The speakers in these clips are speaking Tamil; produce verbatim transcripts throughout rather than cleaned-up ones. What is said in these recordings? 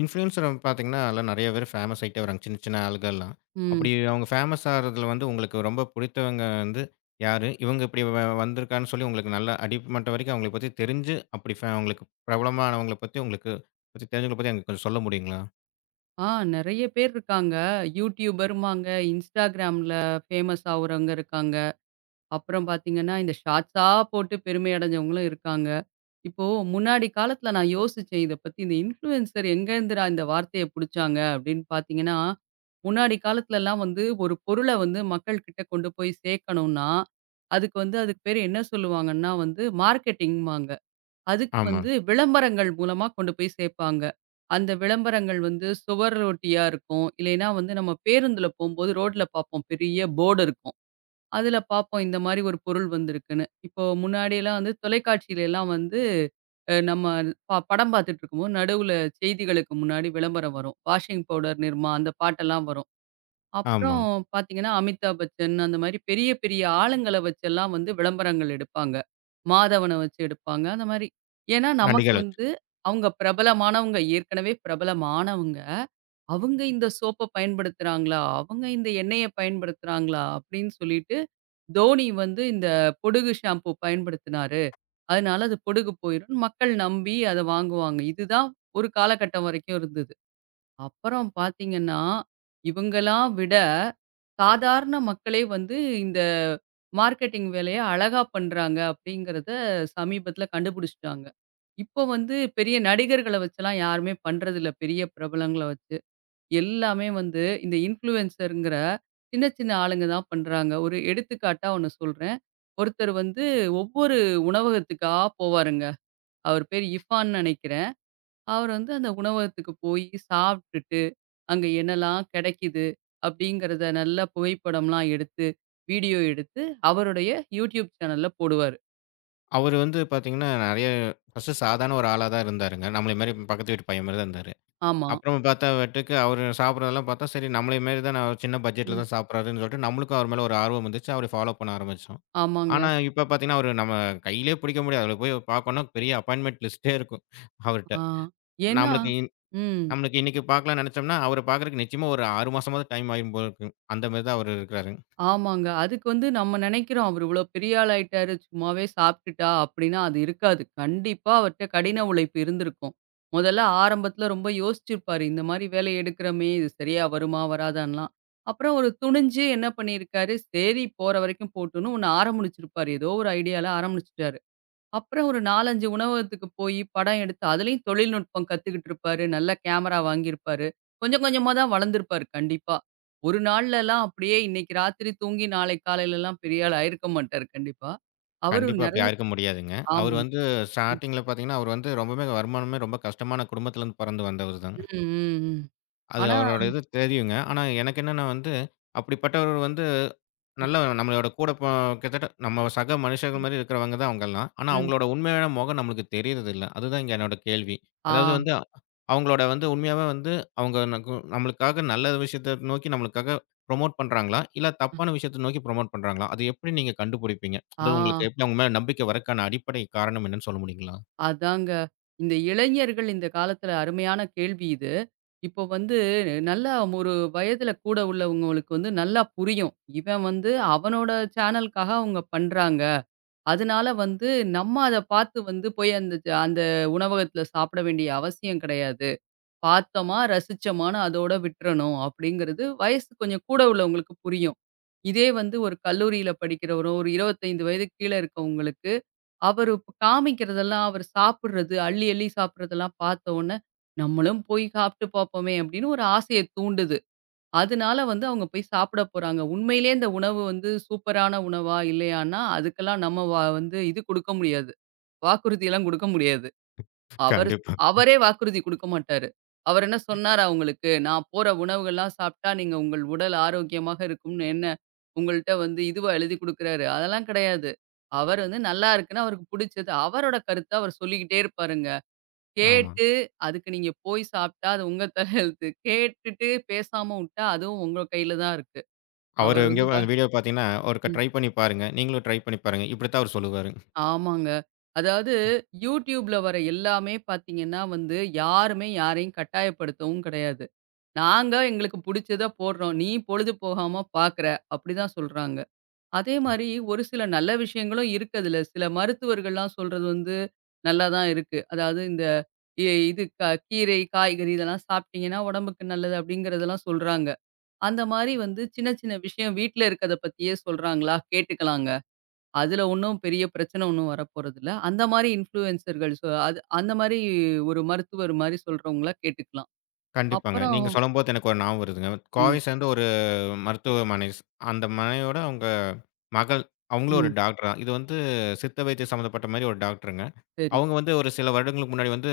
இன்ஃப்ளூயன்ஸர் பார்த்தீங்கன்னா, அதுல நெறைய பேர் ஃபேமஸ் ஆயிட்டே வராங்க. சின்ன, சின்ன ஆள்கள்லாம். ம். அப்படி அவங்க ஃபேமஸ் ஆகுறதுல வந்து உங்களுக்கு ரொம்ப புடித்தவங்க வந்து யாரு? இவங்க இப்படி வ வந்திருக்கான்னு சொல்லி உங்களுக்கு நல்லா அடிமட்டம் வரைக்கும் அவங்கள பத்தி தெரிஞ்சு, அப்படி ஃபே உங்களுக்கு பிரபலமானவங்கள பத்தி உங்களுக்கு பத்தி தெரிஞ்சவங்கள பத்தி எனக்கு கொஞ்சம் சொல்ல முடியுங்களா? ஆ நெறைய பேர் இருக்காங்க. யூடியூபருமாங்க, இன்ஸ்டாகிராம்ல ஃபேமஸ் ஆவுறவங்க இருக்காங்க. அப்புறம் பார்த்தீங்கன்னா, இந்த ஷார்ட்ஸா போட்டு பெருமை அடைஞ்சவங்களும் இருக்காங்க. இப்போ முன்னாடி காலத்துல நான் யோசிச்சேன் இத பத்தி. இந்த இன்ஃப்ளூயன்சர் எங்கேருந்துடா இந்த வார்த்தைய புடிச்சாங்க அப்படின்னு பார்த்தீங்கன்னா, முன்னாடி காலத்துலலாம் வந்து ஒரு பொருள வந்து மக்கள் கிட்ட கொண்டு போய் சேர்க்கணும்னா, அதுக்கு வந்து அதுக்கு பேரு என்ன சொல்லுவாங்கன்னா வந்து மார்க்கெட்டிங்பாங்க. அதுக்கு ஆமா, வந்து விளம்பரங்கள் மூலமா கொண்டு போய் சேர்ப்பாங்க. அந்த விளம்பரங்கள் வந்து சுவர் ஒட்டியா இருக்கும். இல்லைன்னா வந்து நம்ம பேருந்துல போம்போது ரோட்ல பார்ப்போம். பெரிய போர்டு இருக்கும். அதுல பார்ப்போம் இந்த மாரி ஒரு பொருள் வந்திருக்குன்னு. இப்போ முன்னாடியெல்லாம் வந்து தொலைக்காட்சியிலலாம் வந்து அ நம்ம ப படம் பார்த்துட்டு இருக்கும்போது நடுவுல செய்திகளுக்கு முன்னாடி விளம்பரம் வரும். வாஷிங் பவுடர் நிர்மா அந்த பாட்டெல்லாம் வரும். அப்புறம் ஆமாங்க. பார்த்தீங்கன்னா, அமிதாப் பச்சன் அந்த மாரி பெரிய, பெரிய ஆளுங்கள வச்செல்லாம் வந்து விளம்பரங்கள் எடுப்பாங்க. மாதவன வச்சு எடுப்பாங்க. அந்த மாரி. ஏன்னா, நமக்கு நடிகர். வந்து அவங்க பிரபலமானவங்க. ஏற்கனவே பிரபலமானவங்க. அவங்க இந்த சோப்ப பயன்படுத்துறாங்களா? அவங்க இந்த எண்ணெய பயன்படுத்துறாங்களா? அப்படின்னு சொல்லிட்டு, தோனி வந்து இந்த பொடுகு ஷாம்பு பயன்படுத்தினாரு. அதனால அது பொடுகு போயிரும்ன்னு மக்கள் நம்பி அத வாங்குவாங்க. இதுதான் ஒரு காலகட்டம் வரைக்கும் இருந்தது. அப்புறம் பார்த்தீங்கன்னா, இவங்கலாம் விட சாதாரண மக்களே வந்து இந்த மார்க்கெட்டிங் வேலைய அழகா பண்றாங்க அப்படிங்கிறத சமீபத்தில கண்டுபிடிச்சுட்டாங்க. இப்போ வந்து பெரிய நடிகர்கள வச்சுலாம் யாருமே பண்றதில்ல. பெரிய பிரபலங்கள வச்சு. எல்லாமே வந்து இந்த இன்ஃப்ளூயன்சர்ங்கிற சின்ன சின்ன ஆளுங்க தான் பண்றாங்க. ஒரு எடுத்துக்காட்டா ஒண்ணு சொல்றேன். ஒருத்தர் வந்து ஒவ்வொரு உணவகத்துக்கா போவாருங்க. அவர் பேர் இஃபான்னு நெனைக்கிறேன். அவர் வந்து அந்த உணவகத்துக்கு போய் சாப்ட்டுட்டு அங்க என்னலாம் கிடைக்குது அப்படிங்கிறத நல்லா புகைப்படம்லாம் எடுத்து, வீடியோ எடுத்து அவருடைய யூடியூப் சேனல்ல போடுவாரு. அவரு வந்து பார்த்தீங்கன்னா, நெறைய ஃபர்ஸ்ட்டு சாதாரண ஒரு ஆளா தான் இருந்தாருங்க. நம்மள மாரி பக்கத்து வீட்டு பையன் மாரி தான் இருந்தாரு. ஆமா. அப்புறமா பார்த்தா வாட்டுக்கு அவரு சாப்பிடுறதெல்லாம் பார்த்தா, சரி நம்மளய மாரி தான் அவரு சின்ன பட்ஜெட்ல ம். தான் சாப்பிடுறாருன்னு சொல்லிட்டு, நம்மளுக்கும் அவர் மேல ஒரு ஆர்வம் வந்துச்சு. அவர ஃபாலோ பண்ண ஆரம்பிச்சோம். ஆமாங்க. ஆனா இப்ப பார்த்தீங்கன்னா, அவரு நம்ம கையிலயே பிடிக்க முடியாது. அதுல போய் பார்க்கணும்னா பெரிய அப்பாயின்ட்மென்ட் லிஸ்ட்டே இருக்கும் அவர்ட்ட. ஆ. ஏன்னா நம்மளுக்கு இன் ம். நம்மளுக்கு இன்னைக்கு பார்க்கலாம்னு நெனச்சோம்னா, அவர பார்க்கறக்கு நிச்சயமா ஒரு ஆறு மாசமாவது டைம் ஆயிரும் போல இருக்கு. அந்த மாரி தான் அவரு இருக்கிறாரு. ஆமாங்க. அதுக்கு வந்து நம்ம நெனைக்கிறோம், அவரு இவ்வளோ பெரிய ஆள் ஆயிட்டாரு, சும்மாவே சாப்ட்டுட்டா அப்டின்னா அது இருக்காது. கண்டிப்பா அவர்ட்ட கடின உழைப்பு இருந்திருக்கும். முதல்ல ஆரம்பத்துல ரொம்ப யோசிச்சிருப்பாரு. இந்த மாரி வேலைய எடுக்கிறோமே, இது சரியா வருமா? வராதான்லாம். அப்புறம் ஒரு துணிஞ்சு என்ன பண்ணியிருக்காரு, சரி போற வரைக்கும் போட்டுன்னு ஒண்ணு ஆரம்பிச்சிருப்பாரு. ஏதோ ஒரு ஐடியால ஆரம்பிச்சுட்டாரு. அப்புறம் ஒரு நாலு, அஞ்சு உணவகத்துக்கு போயி படம் எடுத்து, அதுலயும் தொழில்நுட்பம் கத்துக்கிட்டு இருப்பாரு. நல்ல கேமரா வாங்கியிருப்பாரு. கொஞ்சம் கொஞ்சமா தான் வளர்ந்திருப்பாரு கண்டிப்பா. ஒரு நாள்லலாம் அப்படியே இன்னைக்கு ராத்திரி தூங்கி நாளைக்கு காலையிலலாம் பெரிய ஆள் ஆயிருக்க மாட்டாரு கண்டிப்பா. அவரு கண்டிப்பா அப்படி நெறைய ஆயிருக்க முடியாதுங்க. அவரு ஆமா. வந்து ம். ஸ்டார்ட்டிங்ல பார்த்தீங்கன்னா, அவரு வந்து ரொம்பவுமே வருமானமே ரொம்ப கஷ்டமான குடும்பத்திலருந்து பொறந்து வந்தவரு தான். ம், ம், ம். அது ஆனா அவரோட இது தெரியுங்க. ஆனா எனக்கு என்னன்னா வந்து, அப்படிப்பட்டவர் வந்து ம், நல்லா நம்மளோட கூட ப கிட்டத்தட்ட நம்ம சக மனுஷர்கள் மாரி இருக்கிறவங்க தான் அவங்கலாம். ஆனா ம். அவங்களோட உண்மையான முகம் நம்மளுக்கு தெரியறதில்ல. அதுதான் இங்க என்னோட கேள்வி. ஆ, அதாவது வந்து அவங்களோட வந்து உண்மையாவே வந்து அவங்க நகு நம்மளுக்காக நல்ல விஷயத்த நோக்கி நம்மளுக்காக ப்ரமோட் பண்றாங்களா? இல்ல தப்பான விஷயத்த நோக்கி ப்ரமோட் பண்றாங்களா? அது எப்படி நீங்க கண்டுபிடிப்பீங்க? அதாவது ஆ உங்களுக்கு எப்படி அவங்க மேல நம்பிக்கை வரக்கான அடிப்படை காரணம் என்னன்னு சொல்ல முடியுங்களா? அதாங்க. இந்த இளைஞர்கள் இந்த காலத்துல அருமையான கேள்வி இது. இப்போ வந்து நல்லா ஒரு வயதில கூட உள்ளவங்களுக்கு வந்து நல்லா புரியும். இவன் வந்து அவனோட சேனலுக்காக அவங்க பண்றாங்க. அதனால வந்து நம்ம அத பார்த்து வந்து போய் அந்த அந்த உணவகத்தில சாப்பிட வேண்டிய அவசியம் கிடையாது. பார்த்தோமா, ரசிச்சோமான்னு அதோட விட்டுறணும் அப்படிங்கிறது வயசு கொஞ்சம் கூட உள்ளவங்களுக்கு புரியும். இதே வந்து ஒரு கல்லூரியில படிக்கிறவரோ, ஒரு இருபத்தி ஐந்து வயதுக்கு கீழ இருக்கவங்களுக்கு அவரு இப்ப காமிக்கிறதெல்லாம், அவரு சாப்பிடுறது, அள்ளி அள்ளி சாப்பிடுறதெல்லாம் பார்த்த உடனே, நம்மளும் போய் சாப்பிட்டு பார்ப்போமே! அப்படின்னு ஒரு ஆசைய தூண்டுது. அதனால வந்து அவங்க போய் சாப்பிட போறாங்க. உண்மையிலேயே இந்த உணவு வந்து சூப்பரான உணவா? இல்லையான்னா, அதுக்கெல்லாம் நம்ம வ வந்து இது குடுக்க முடியாது. வாக்குறுதியெல்லாம் குடுக்க முடியாது. அவரு கண்டிப்பா. அவரே வாக்குறுதி குடுக்க மாட்டாரு. அவர் என்ன சொன்னாரா உங்களுக்கு? நான் போற உணவுகள்லாம் சாப்பிட்டா நீங்க உங்கள் உடல் ஆரோக்கியமாக இருக்கும்னு என்ன உங்கள்ட்ட வந்து இதுவா எழுதி குடுக்குறாரு? அதெல்லாம் கிடையாது. அவர் வந்து நல்லா இருக்குன்னு அவருக்கு புடிச்சது. அவரோட கருத்த அவர் சொல்லிக்கிட்டே இருப்பாருங்க. ஆமா. கேட்டு அதுக்கு நீங்க போய் சாப்பிட்டா அது உங்க தலையெழுத்து. கேட்டுட்டு பேசாம உட்டா அதுவும் உங்க கையில தான் இருக்கு. அவரு அவர் வந்து எங்கேயோ வ அந்த வீடியோ பார்த்தீங்கன்னா, ஒருக்கா ம். ட்ரை பண்ணி பாருங்க. நீங்களும் ட்ரை பண்ணி பாருங்க. இப்படித்தான் அவரு சொல்லுவாரு. ஆமாங்க. அதாவது YouTubeல வர எல்லாமே பார்த்தீங்கன்னா வந்து, யாருமே யாரையும் கட்டாயப்படுத்தவும் கிடையாது. நாங்க எங்களுக்கு புடிச்சத போடுறோம். நீ பொழுது போகாம பார்க்குற அப்படிதான் சொல்றாங்க. அதே மாரி ஒரு சில நல்ல விஷயங்களும் இருக்கு அதுல. சில மருத்துவர்கள்லாம் சொல்றது வந்து நல்லா தான் இருக்கு. அதாவது இந்த இ இது க கீரை, காய்கறி இதெல்லாம் சாப்பிட்டீங்கன்னா உடம்புக்கு நல்லது அப்படிங்கிறதெல்லாம் சொல்றாங்க. அந்த மாரி வந்து சின்ன சின்ன விஷயம் வீட்ல இருக்கத பத்தியே சொல்றாங்களா? கேட்டுக்கலாங்க. அதுல ஒண்ணும் பெரிய பிரச்சனை ஒண்ணும் வரப்போறதில்ல. அந்த மாரி இன்ஃப்ளூயன்சர்கள் சொ அது அந்த மாரி ஒரு மருத்துவர் மாரி சொல்றவங்கள கேட்டுக்கலாம். கண்டிப்பாங்க. அப்புறம் நீங்க சொல்லும்போது எனக்கு ஒரு ஞாபகம் வருதுங்க. ம், கோவை சேர்ந்த ஒரு மருத்துவமனை. அந்த மனையோட அவங்க மகள், அவங்களும் ஒரு ம். டாக்டர் தான். இது வந்து சித்த வைத்தியம் சம்மந்தப்பட்ட மாரி ஒரு டாக்டருங்க. சரி. அவங்க வந்து ஒரு சில வருடங்களுக்கு முன்னாடி வந்து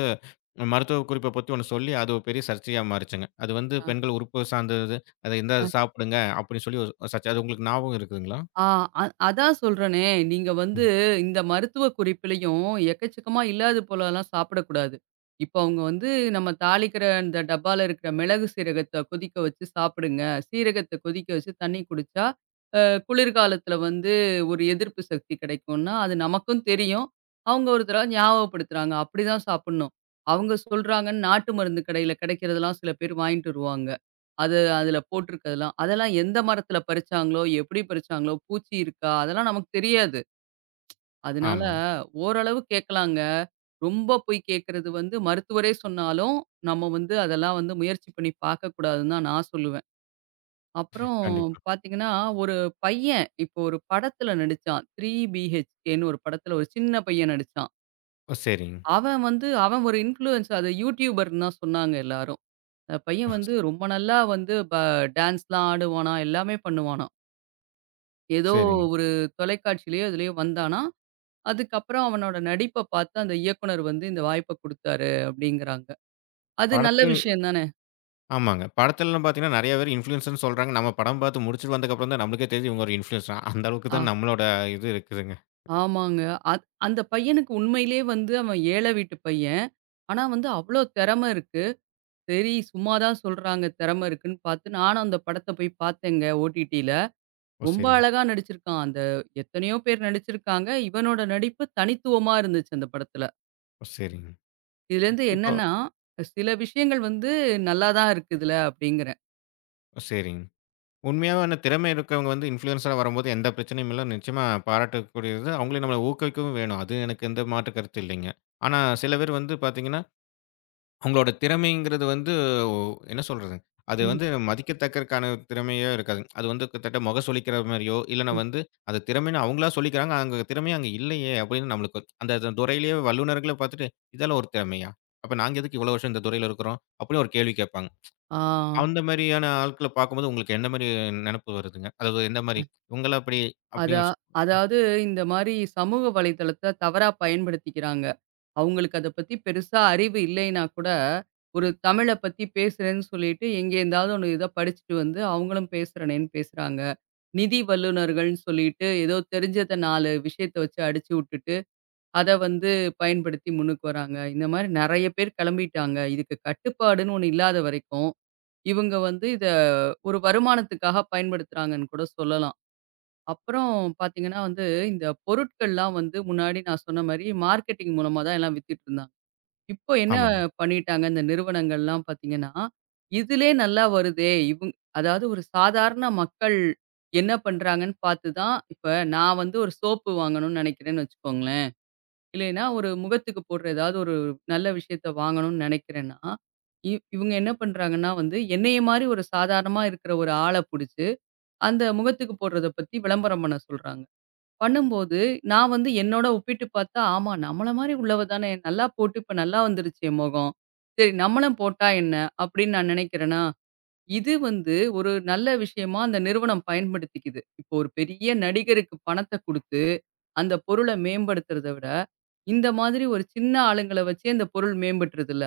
மருத்துவ குறிப்ப பத்தி ஒண்ணு சொல்லி, அது ஒரு பெரிய சர்ச்சையா மாறுச்சுங்க. அது வந்து ஆ, பெண்கள் உறுப்பு சார்ந்தது. அத இந்தா அ, சாப்பிடுங்க அப்படின்னு சொல்லி ஒரு சர்ச்சை. அது உங்களுக்கு ஞாபகம் இருக்குதுங்களா? ஆ, அ அதான் சொல்றேனே, நீங்க வந்து ம். இந்த மருத்துவ குறிப்பிலயும் எக்கச்சக்கமா இல்லாது போலலாம் சாப்பிடக்கூடாது. இப்போ அவங்க வந்து நம்ம தாளிக்கிற அந்த டப்பால இருக்கிற மிளகு சீரகத்த கொதிக்க வச்சு சாப்பிடுங்க. சீரகத்த கொதிக்க வச்சு தண்ணி குடிச்சா, அ குளிர்காலத்தில வந்து ஒரு எதிர்ப்பு சக்தி கிடைக்கும்னா, அது நமக்கும் தெரியும். அவங்க ஒரு தடவ ஞாபகப்படுத்துறாங்க. அப்படிதான் சாப்பிடணும். அவங்க சொல்றாங்கன்னு நாட்டு மருந்து கடையில கிடைக்கிறதெல்லாம் சில பேர் வாங்கிட்டு வருவாங்க. அது அதுல போட்டிருக்கிறதெல்லாம். அதெல்லாம் எந்த மரத்துல பறிச்சாங்களோ, எப்படி பறிச்சாங்களோ, பூச்சி இருக்கா? அதெல்லாம் நமக்கு தெரியாது. அதனால ஆமாங்க. ஓரளவு கேட்கலாங்க. ரொம்ப போய் கேட்கறது வந்து மருத்துவரே சொன்னாலும், நம்ம வந்து அதெல்லாம் வந்து முயற்சி பண்ணி பார்க்கக்கூடாதுன்னு தான் நான் சொல்லுவேன். அப்புறம் கண்டிப்பா. பார்த்தீங்கன்னா, ஒரு பையன் இப்போ ஒரு படத்துல நடிச்சான். "த்ரீ BHKன்னு" ஒரு படத்துல ஒரு சின்ன பையன் நடிச்சான். ஓ! சரிங்க. அவன் வந்து அவன் ஒரு இன்ஃப்ளூயன்சர். அது யூடியூபர்ன்னு தான் சொன்னாங்க எல்லாரும். அந்த ஓ! பையன் வந்து ரொம்ப நல்லா வந்து ப டான்ஸ்லாம் ஆடுவானாம், எல்லாமே பண்ணுவானாம். ஏதோ சரிங்க. ஒரு தொலைக்காட்சியிலயோ, எதுலயோ வந்தானா, அதுக்கப்புறம் அவனோட நடிப்ப பார்த்து அந்த இயக்குனர் வந்து இந்த வாய்ப்ப குடுத்தாரு அப்படிங்கிறாங்க. அது நல்ல படத்திலயும் விஷயம் தானே! ஆமாங்க. படத்துலலாம் பார்த்தீங்கன்னா, நெறைய பேர் இன்ஃப்ளூயன்ஸர்ன்னு சொல்றாங்க. நம்ம படம் பார்த்து முடிச்சுட்டு வந்ததுக்கப்புறம் தான் நம்மளுக்கே தெரியுது இவங்க ஒரு இன்ஃப்ளூயன்ஸர் தான். அந்த அளவுக்கு ஆ தான் நம்மளோட இது இருக்குதுங்க. ஆமாங்க. அத் அந்த பையனுக்கு உண்மையிலேயே வந்து அவன் ஏழை வீட்டு பையன். ஆனா வந்து அவ்ளோ திறமை இருக்கு. சரி சும்மா தான் சொல்றாங்க திறமை இருக்குன்னு பார்த்து, நானும் அந்த படத்த போய் பார்த்தேங்க ஓடிடில. ஓ! ரொம்ப சரிங்க. அழகா நடிச்சிருக்கான். அந்த எத்தனையோ பேர் நடிச்சிருக்காங்க. இவனோட நடிப்பு தனித்துவமா இருந்துச்சு அந்த படத்துல. ஓ! சரிங்க. இதுலேருந்து இப்போ என்னன்னா, சில விஷயங்கள் வந்து நல்லா தான் இருக்குதுல அப்டிங்கிறேன். சரிங்க. உண்மையான திறமை இருக்கவங்க வந்து இன்ஃப்ளூயன்ஸரா வரும்போது எந்த பிரச்சனையும் இல்ல. நிச்சயமா பாராட்டக்கூடியது. அவங்களே நம்மள ஊக்குவிக்கவும் வேணும். அது எனக்கு எந்த மாற்று கருத்து இல்லைங்க. ஆனா சில பேர் வந்து பார்த்தீங்கன்னா அவங்களோட திறமைங்கிறது வந்து ஒ என்ன சொல்றது? அது ம், வந்து மதிக்கத்தக்கற்கான திறமையே இருக்காது. அது வந்து கிட்டத்தட்ட முகம் சுளிக்கிற மாரியோ, இல்லன்னா ம். வந்து அது திறமைன்னு அவங்களா சொல்லிக்கிறாங்க. அங்க திறமையே அங்க இல்லையே! அப்படின்னு நம்மளுக்கு அந்த அந்த துறையிலேயே வல்லுனர்கள பார்த்துட்டு, இதெல்லாம் ஒரு திறமையா? அப்ப நாங்க எதுக்கு இவ்வளோ வருஷம் இந்த துறையில இருக்கிறோம்? அப்படின்னு ஒரு கேள்வி கேட்பாங்க. ஆ அந்த மாரியான ஆட்கள பார்க்கும்போது உங்களுக்கு எந்த மாரி நெனப்பு வருதுங்க? அதாவது எந்த மாரி? உங்கள அப்படி அதா அப்படின்னு சொ அதாவது இந்த மாரி சமூக வலைதளத்த தவறா பயன்படுத்திக்கிறாங்க. அவங்களுக்கு அத பத்தி பெருசா அறிவு இல்லைன்னா கூட, ஒரு தமிழ பத்தி பேசுறேன்னு சொல்லிட்டு, எங்கேருந்தாவது ஒண்ணு இத படிச்சுட்டு வந்து அவங்களும் பேசுறனேன்னு பேசுறாங்க. நிதி வல்லுனர்கள்ன்னு சொல்லிட்டு, ஏதோ தெரிஞ்சத நாலு விஷயத்த வச்சு அடிச்சு விட்டுட்டு அத வந்து பயன்படுத்தி முன்னுக்கு வராங்க. இந்த மாரி நெறைய பேர் கெளம்பிட்டாங்க. இதுக்கு கட்டுப்பாடுன்னு ஒண்ணு இல்லாத வரைக்கும், இவங்க வந்து இத ஒரு வருமானத்துக்காக பயன்படுத்துறாங்கன்னு கூட சொல்லலாம். அப்புறம் பார்த்தீங்கன்னா வந்து, இந்த பொருட்கள்லாம் வந்து முன்னாடி நான் சொன்ன மாரி மார்க்கெட்டிங் மூலமா தான் எல்லாம் வித்துட்டுருந்தாங்க. இப்போ என்ன ஆமா. பண்ணிட்டாங்க இந்த நிறுவனங்கள்லாம் பார்த்தீங்கன்னா, இதுலே நல்லா வருதே இவுங் அதாவது ஒரு சாதாரண மக்கள் என்ன பண்றாங்கன்னு பார்த்து தான் இப்ப நான் வந்து ஒரு சோப்பு வாங்கணும்னு நெனைக்கிறேன்னு வச்சுக்கோங்களேன். இல்லைன்னா, ஒரு முகத்துக்கு போடுற ஏதாவது ஒரு நல்ல விஷயத்த வாங்கணும்னு நினைக்கிறேன்னா, இ இவுங்க என்ன பண்றாங்கன்னா வந்து, என்னைய மாரி ஒரு சாதாரணமா இருக்கிற ஒரு ஆள புடிச்சு, அந்த முகத்துக்கு போடுறத பத்தி விளம்பரம் பண்ண சொல்றாங்க. பண்ணும்போது, நான் வந்து என்னோட ஒப்பிட்டு பார்த்தா, ஆமா நம்மள மாரி உள்ளவ தானே! நல்லா போட்டு இப்ப நல்லா வந்துருச்சு என் முகம். சரி நம்மளும் போட்டா என்ன? அப்படின்னு நான் நினைக்கிறேனா, இது வந்து ஒரு நல்ல விஷயமா அந்த நிறுவனம் பயன்படுத்திக்குது. இப்போ ஒரு பெரிய நடிகருக்கு பணத்த குடுத்து, அந்த பொருள மேம்படுத்துறத விட இந்த மாதிரி ஒரு சின்ன ஆளுங்கள வச்சே இந்த பொருள் மேம்பட்டுருதுல்ல.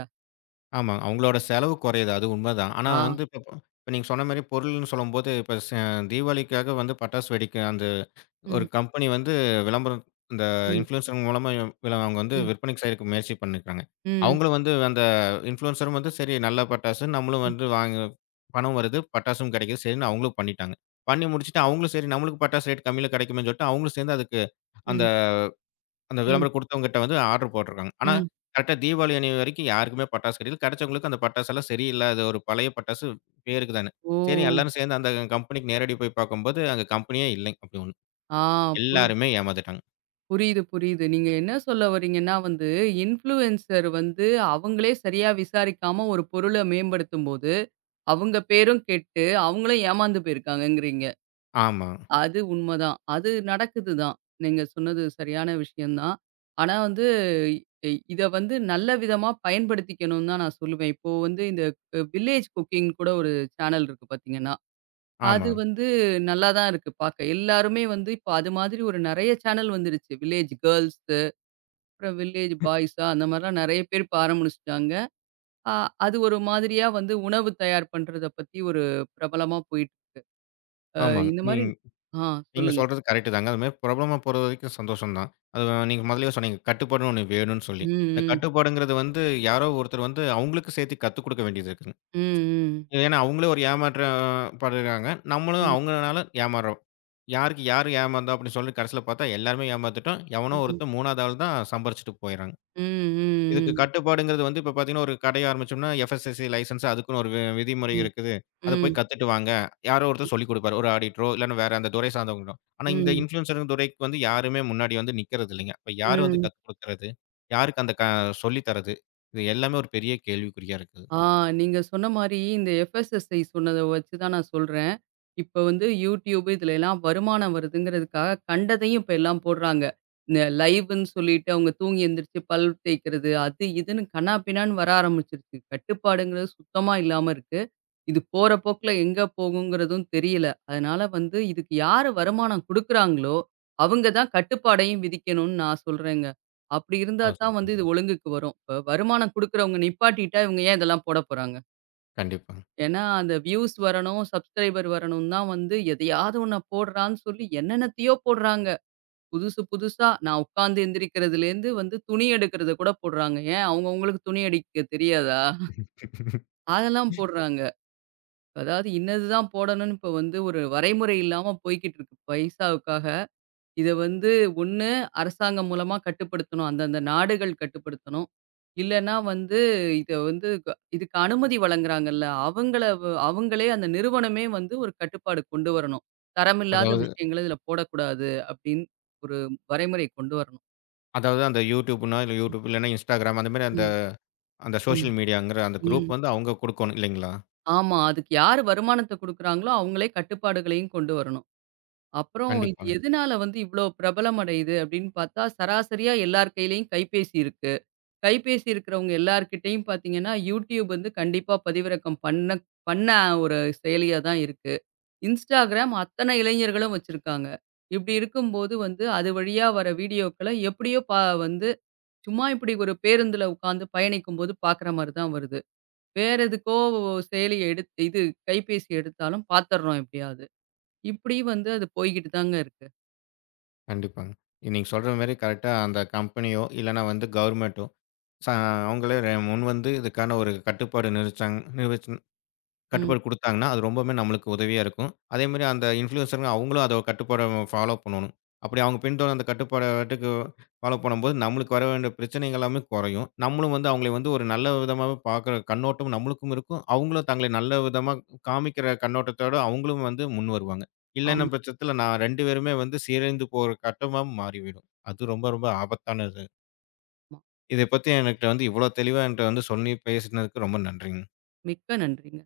ஆமாங்க. அவங்களோட செலவு குறையுது. அது உண்மதான். ஆனா ஆ. வந்து இப்ப ப இப்ப நீங்க சொன்ன மாரி பொருள்னு சொல்லும்போது, இப்ப ச தீபாவளிக்காக வந்து பட்டாசு வெடிக்க அந்த ஒரு ம், கம்பெனி வந்து விளம்பரம் இந்த ம், இன்ஃப்ளூயன்சர் மூலமா வில அவங்க வந்து ம், விற்பனைக்கு செய்றதுக்கு முயற்சி பண்ணியிருக்காங்க. ம், அவங்களும் வந்து அந்த இன்ஃப்ளூயன்சரும் வந்து சரி நல்ல பட்டாசு, நம்மளும் ம், வந்து வாங்க பணம் வருது, பட்டாசும் கிடைக்குது சரின்னு அவங்களும் பண்ணிட்டாங்க. பண்ணி முடிச்சுட்டு அவங்களும் சரி நம்மளுக்கு பட்டாசு ரேட் கம்மியில கிடைக்குமேன்னு சொல்லிட்டு, அவங்களும் சேர்ந்து அதுக்கு அந்த ம், அந்த ம், விளம்பரம் குடுத்தவங்கட்ட வந்து ஆர்டர் போட்டுருக்காங்க. ஆனா, ம். கரெக்ட்டா தீபாவளி அன்னை வரைக்கும் யாருக்குமே பட்டாசு கிடைக்கல. கிடைச்சவங்களுக்கு அந்த பட்டாசெல்லாம் சரியில்ல. அது ஒரு பழைய பட்டாசு பேருக்கு தான்னு. ஓ! சரி எல்லாரும் சேர்ந்து அந்த கம்பெனிக்கு நேரடி போய் பார்க்கும்போது, அங்க கம்பெனியே இல்லைங்க. அப்படி ஒண்ணு. ஆ புரி எல்லாருமே ஏமாந்துட்டாங்க. புரியுது, புரியுது. நீங்க என்ன சொல்ல வரீங்கன்னா வந்து, இன்ஃப்ளூயன்சர் வந்து அவங்களே சரியா விசாரிக்காம ஒரு பொருள மேம்படுத்தும்போது, அவங்க பேரும் கெட்டு, அவங்களும் ஏமாந்து போயிருக்காங்கங்கிறீங்க. ஆமா, அது உண்மதான். அது நடக்குது தான். நீங்க சொன்னது சரியான விஷயம் தான். ஆனா வந்து இ இத வந்து நல்ல விதமா பயன்படுத்திக்கணும்னு தான் நான் சொல்லுவேன். இப்போ வந்து இந்த வில்லேஜ் குக்கிங்ன்னு கூட ஒரு சேனல் இருக்கு பார்த்தீங்கன்னா, அது ஆமா, வந்து நல்லா தான் இருக்கு பார்க்க. எல்லாருமே வந்து இப்போ அது மாதிரி ஒரு நெறைய சேனல் வந்துருச்சு. வில்லேஜ் கேர்ல்ஸு, அப்புறம் வில்லேஜ் பாய்ஸா அந்த மாரிலாம் நெறைய பேர் இப்ப ஆரம்பிச்சுட்டாங்க. அ அது ஒரு மாதிரியா வந்து உணவு தயார் பண்றத பத்தி ஒரு பிரபலமா போயிட்டு அ ஆமாங்க. இந்த மாரி நீங் ஆ நீங்க சொல்லுங்க. சொல்றது கரெக்ட் தாங்க. அது மாரி பிரபலமா போறது வரைக்கும் சந்தோஷம் தான். அது நீங்க முதல்லயே சொன்னீங்க. கட்டுப்பாடுன்னு ஒண்ணு வேணும்னு சொல்லி. ம், இந்த ம். கட்டுப்பாடுங்கிறது வந்து யாரோ ஒருத்தர் வந்து அவங்களுக்கு சேர்த்து கத்துக் குடுக்க வேண்டியது இருக்குங்க. ம், ம். ஏன்னா, அவங்களே ஒரு ஏமாற்றம் படுறாங்க. நம்மளும் ம், அவங்கனால ஏமாறுறோம். யாருக்கு யாரு ஏமாந்தா அப்படின்னு சொல்லி கடைசியில பார்த்தா எல்லாருமே ஏமாந்துட்டோம். எவனோ ம். ஒருத்தன் மூன்றாவது ஆள் தான் சம்பாரிச்சுட்டு போயிறாங்க. ம், ம், இதுக்கு ம். கட்டுப்பாடுங்கிறது வந்து இப்ப பார்த்தீங்கன்னா, ஒரு கடை ஆரம்பிச்சோம்னா எஃப்எஸ்எஸ்ஐ லைசென்ஸ் அதுக்குன்னு ஒரு வி விதிமுறை ம், இருக்குது. அத போய் ம், கத்துட்டு வாங்க. யாரோ ம். ஒருத்தர் சொல்லிக் குடுப்பாரு. ஒரு ஆடிட்டரோ இல்லன்னா வேற அந்த துறை சார்ந்தவங்களோ. ஆனா இந்த ம். இன்ஃப்ளூயன்சர் துறைக்கு வந்து யாருமே முன்னாடி வந்து நிக்கிறது இல்லைங்க. அப்ப யாரு வந்து ம். கத்துக் குடுக்கறது? யாருக்கு அந்த க சொல்லி தர்றது? இது எல்லாமே ஒரு பெரிய கேள்விக்குறியா இருக்குது. ஆ நீங்க சொன்ன மாரி இந்த எஃப்எஸ்எஸ்ஐ சொன்னத வச்சு தான் நான் சொல்றேன். இப்ப வந்து யூடியூப் இதுல எல்லாம் வருமானம் வருதுங்கிறதுக்காக கண்டதையும் இப்ப எல்லாம் போடுறாங்க. இந்த லைவ்ன்னு சொல்லிட்டு அவங்க தூங்கி எந்திரிச்சு பல் தேய்க்கிறது, அது இதுன்னு கன்னா பின்னான்னு வர ஆரம்பிச்சிருச்சு. கட்டுப்பாடுங்கிறது சுத்தமா இல்லாம இருக்கு. இது போற போக்குல எங்க போகுங்கிறதும் தெரியல. அதனால வந்து இதுக்கு யாரு வருமானம் குடுக்குறாங்களோ, அவங்க தான் கட்டுப்பாடையும் விதிக்கணும்னு நான் சொல்றேங்க. அப்படி இருந்தா ஓ! தான் வந்து சரிங்க. இது ஒழுங்குக்கு வரும். இப்ப வருமானம் குடுக்குறவங்க நிப்பாட்டிட்டா இவங்க ஏன் இதெல்லாம் போட போறாங்க? கண்டிப்பா. ஏன்னா அந்த வியூஸ் வரணும், சப்ஸ்கிரைபர் வரணும் தான் வந்து எதையாவது ஒண்ண போடுறான்னு சொல்லி என்னென்னத்தையோ போடுறாங்க. புதுசு புதுசா நான் உட்கார்ந்து எந்திரிக்கிறதுலேருந்து வந்து துணி எடுக்கிறத கூட போடுறாங்க. ஏன் அவங்கவங்களுக்கு துணி அடிக்க தெரியாதா? அதெல்லாம் போடுறாங்க. அதாவது இன்னது தான் போடணும்னு இப்ப வந்து ஒரு வரைமுறை இல்லாம போய்க்கிட்டு இருக்கு பைசாவுக்காக. இத வந்து ஒண்ணு அரசாங்கம் மூலமா கட்டுப்படுத்தணும். அந்தந்த நாடுகள் கட்டுப்படுத்தணும். இல்லன்னா வந்து இத வந்து க இதுக்கு அனுமதி வழங்குறாங்கல்ல, அவங்கள வ அவங்களே அந்த நிறுவனமே வந்து ஒரு கட்டுப்பாடு கொண்டு வரணும். தரமில்லாத அதாவது விஷயங்கள இதுல போடக்கூடாது அப்படின்னு ஒரு வரைமுறை கொண்டு வரணும். அதாவது அந்த YouTubeன்னா, இல்ல YouTube இல்லன்னா Instagram அந்த மாரி அந்த ம், அந்த ம், சோஷியல் மீடியாங்கிற அந்த ம். குரூப் வந்து அவங்க குடுக்கணும் இல்லைங்களா? ஆமா. அதுக்கு யாரு வருமானத்த குடுக்குறாங்களோ, அவங்களே கட்டுப்பாடுகளையும் கொண்டு வரணும். அப்புறம் இது கண்டிப்பாங்க, எதனால வந்து இவ்ளோ பிரபலம் அடையுது அப்படின்னு பார்த்தா, சராசரியா எல்லார் கையிலயும் கைபேசி இருக்கு. கைபேசி இருக்கிறவங்க எல்லார்கிட்டயும் பார்த்தீங்கன்னா, Youtube வந்து கண்டிப்பா பதிவிறக்கம் பண்ண பண்ண ஒரு செயலியா தான் இருக்கு. Instagram அத்தனை இளைஞர்களும் வச்சிருக்காங்க. இப்படி இருக்கும்போது வந்து, அது வழியா வர வீடியோக்கள எப்படியோ பா வந்து சும்மா இப்படி ஒரு பேருந்துல உட்காந்து பயணிக்கும்போது பார்க்குற மாரி தான் வருது. வேற எதுக்கோ செயலிய எடுத்து இது கைபேசி எடுத்தாலும் பார்த்துர்றோம் எப்படியாவது. இப்படி வந்து அது போய்க்கிட்டு தாங்க இருக்கு. கண்டிப்பாங்க. நீங்க சொல்ற மாரி கரெக்ட்டா அந்த கம்பெனியோ, இல்லன்னா வந்து கவர்மெண்ட்டோ ச அவங்களே முன்வந்து இதுக்கான ஒரு கட்டுப்பாடு நிறுவிச்சாங் நிறுவிச்சுனா ம். கட்டுப்பாடு குடுத்தாங்கன்னா, அது ரொம்பவுமே நம்மளுக்கு உதவியா இருக்கும். அதேமாரி அந்த இன்ஃப்ளூயன்சருங்க அவங்களும் அத கட்டுப்பாட ஃபாலோ பண்ணணும். அப்படி அவங்க பின்தொடர்ந்து அந்த கட்டுப்பாட பாட்டுக்கு ஃபாலோ பண்ணும்போது, நம்மளுக்கு வர வேண்டிய பிரச்சனைகள் எல்லாமே குறையும். நம்மளும் வந்து அவங்கள வந்து ஒரு நல்ல விதமாவே பார்க்குற கண்ணோட்டம் நம்மளுக்கும் இருக்கும். அவங்களும் தங்களை நல்ல விதமா காமிக்கிற கண்ணோட்டத்தோட அவங்களும் வந்து முன் வருவாங்க. இல்லன்ன ஆமா, பட்சத்தில நான் ரெண்டு பேருமே வந்து சீரழிந்து போற கட்டமா மாறிவிடும். அது ரொம்ப ரொம்ப ஆபத்தானது. ஆமா. இத பத்தி என்கிட்ட வந்து இவ்வளோ தெளிவா என்கிட்ட வந்து சொல்லி பேசினதுக்கு ரொம்ப நன்றிங்க. மிக்க நன்றிங்க.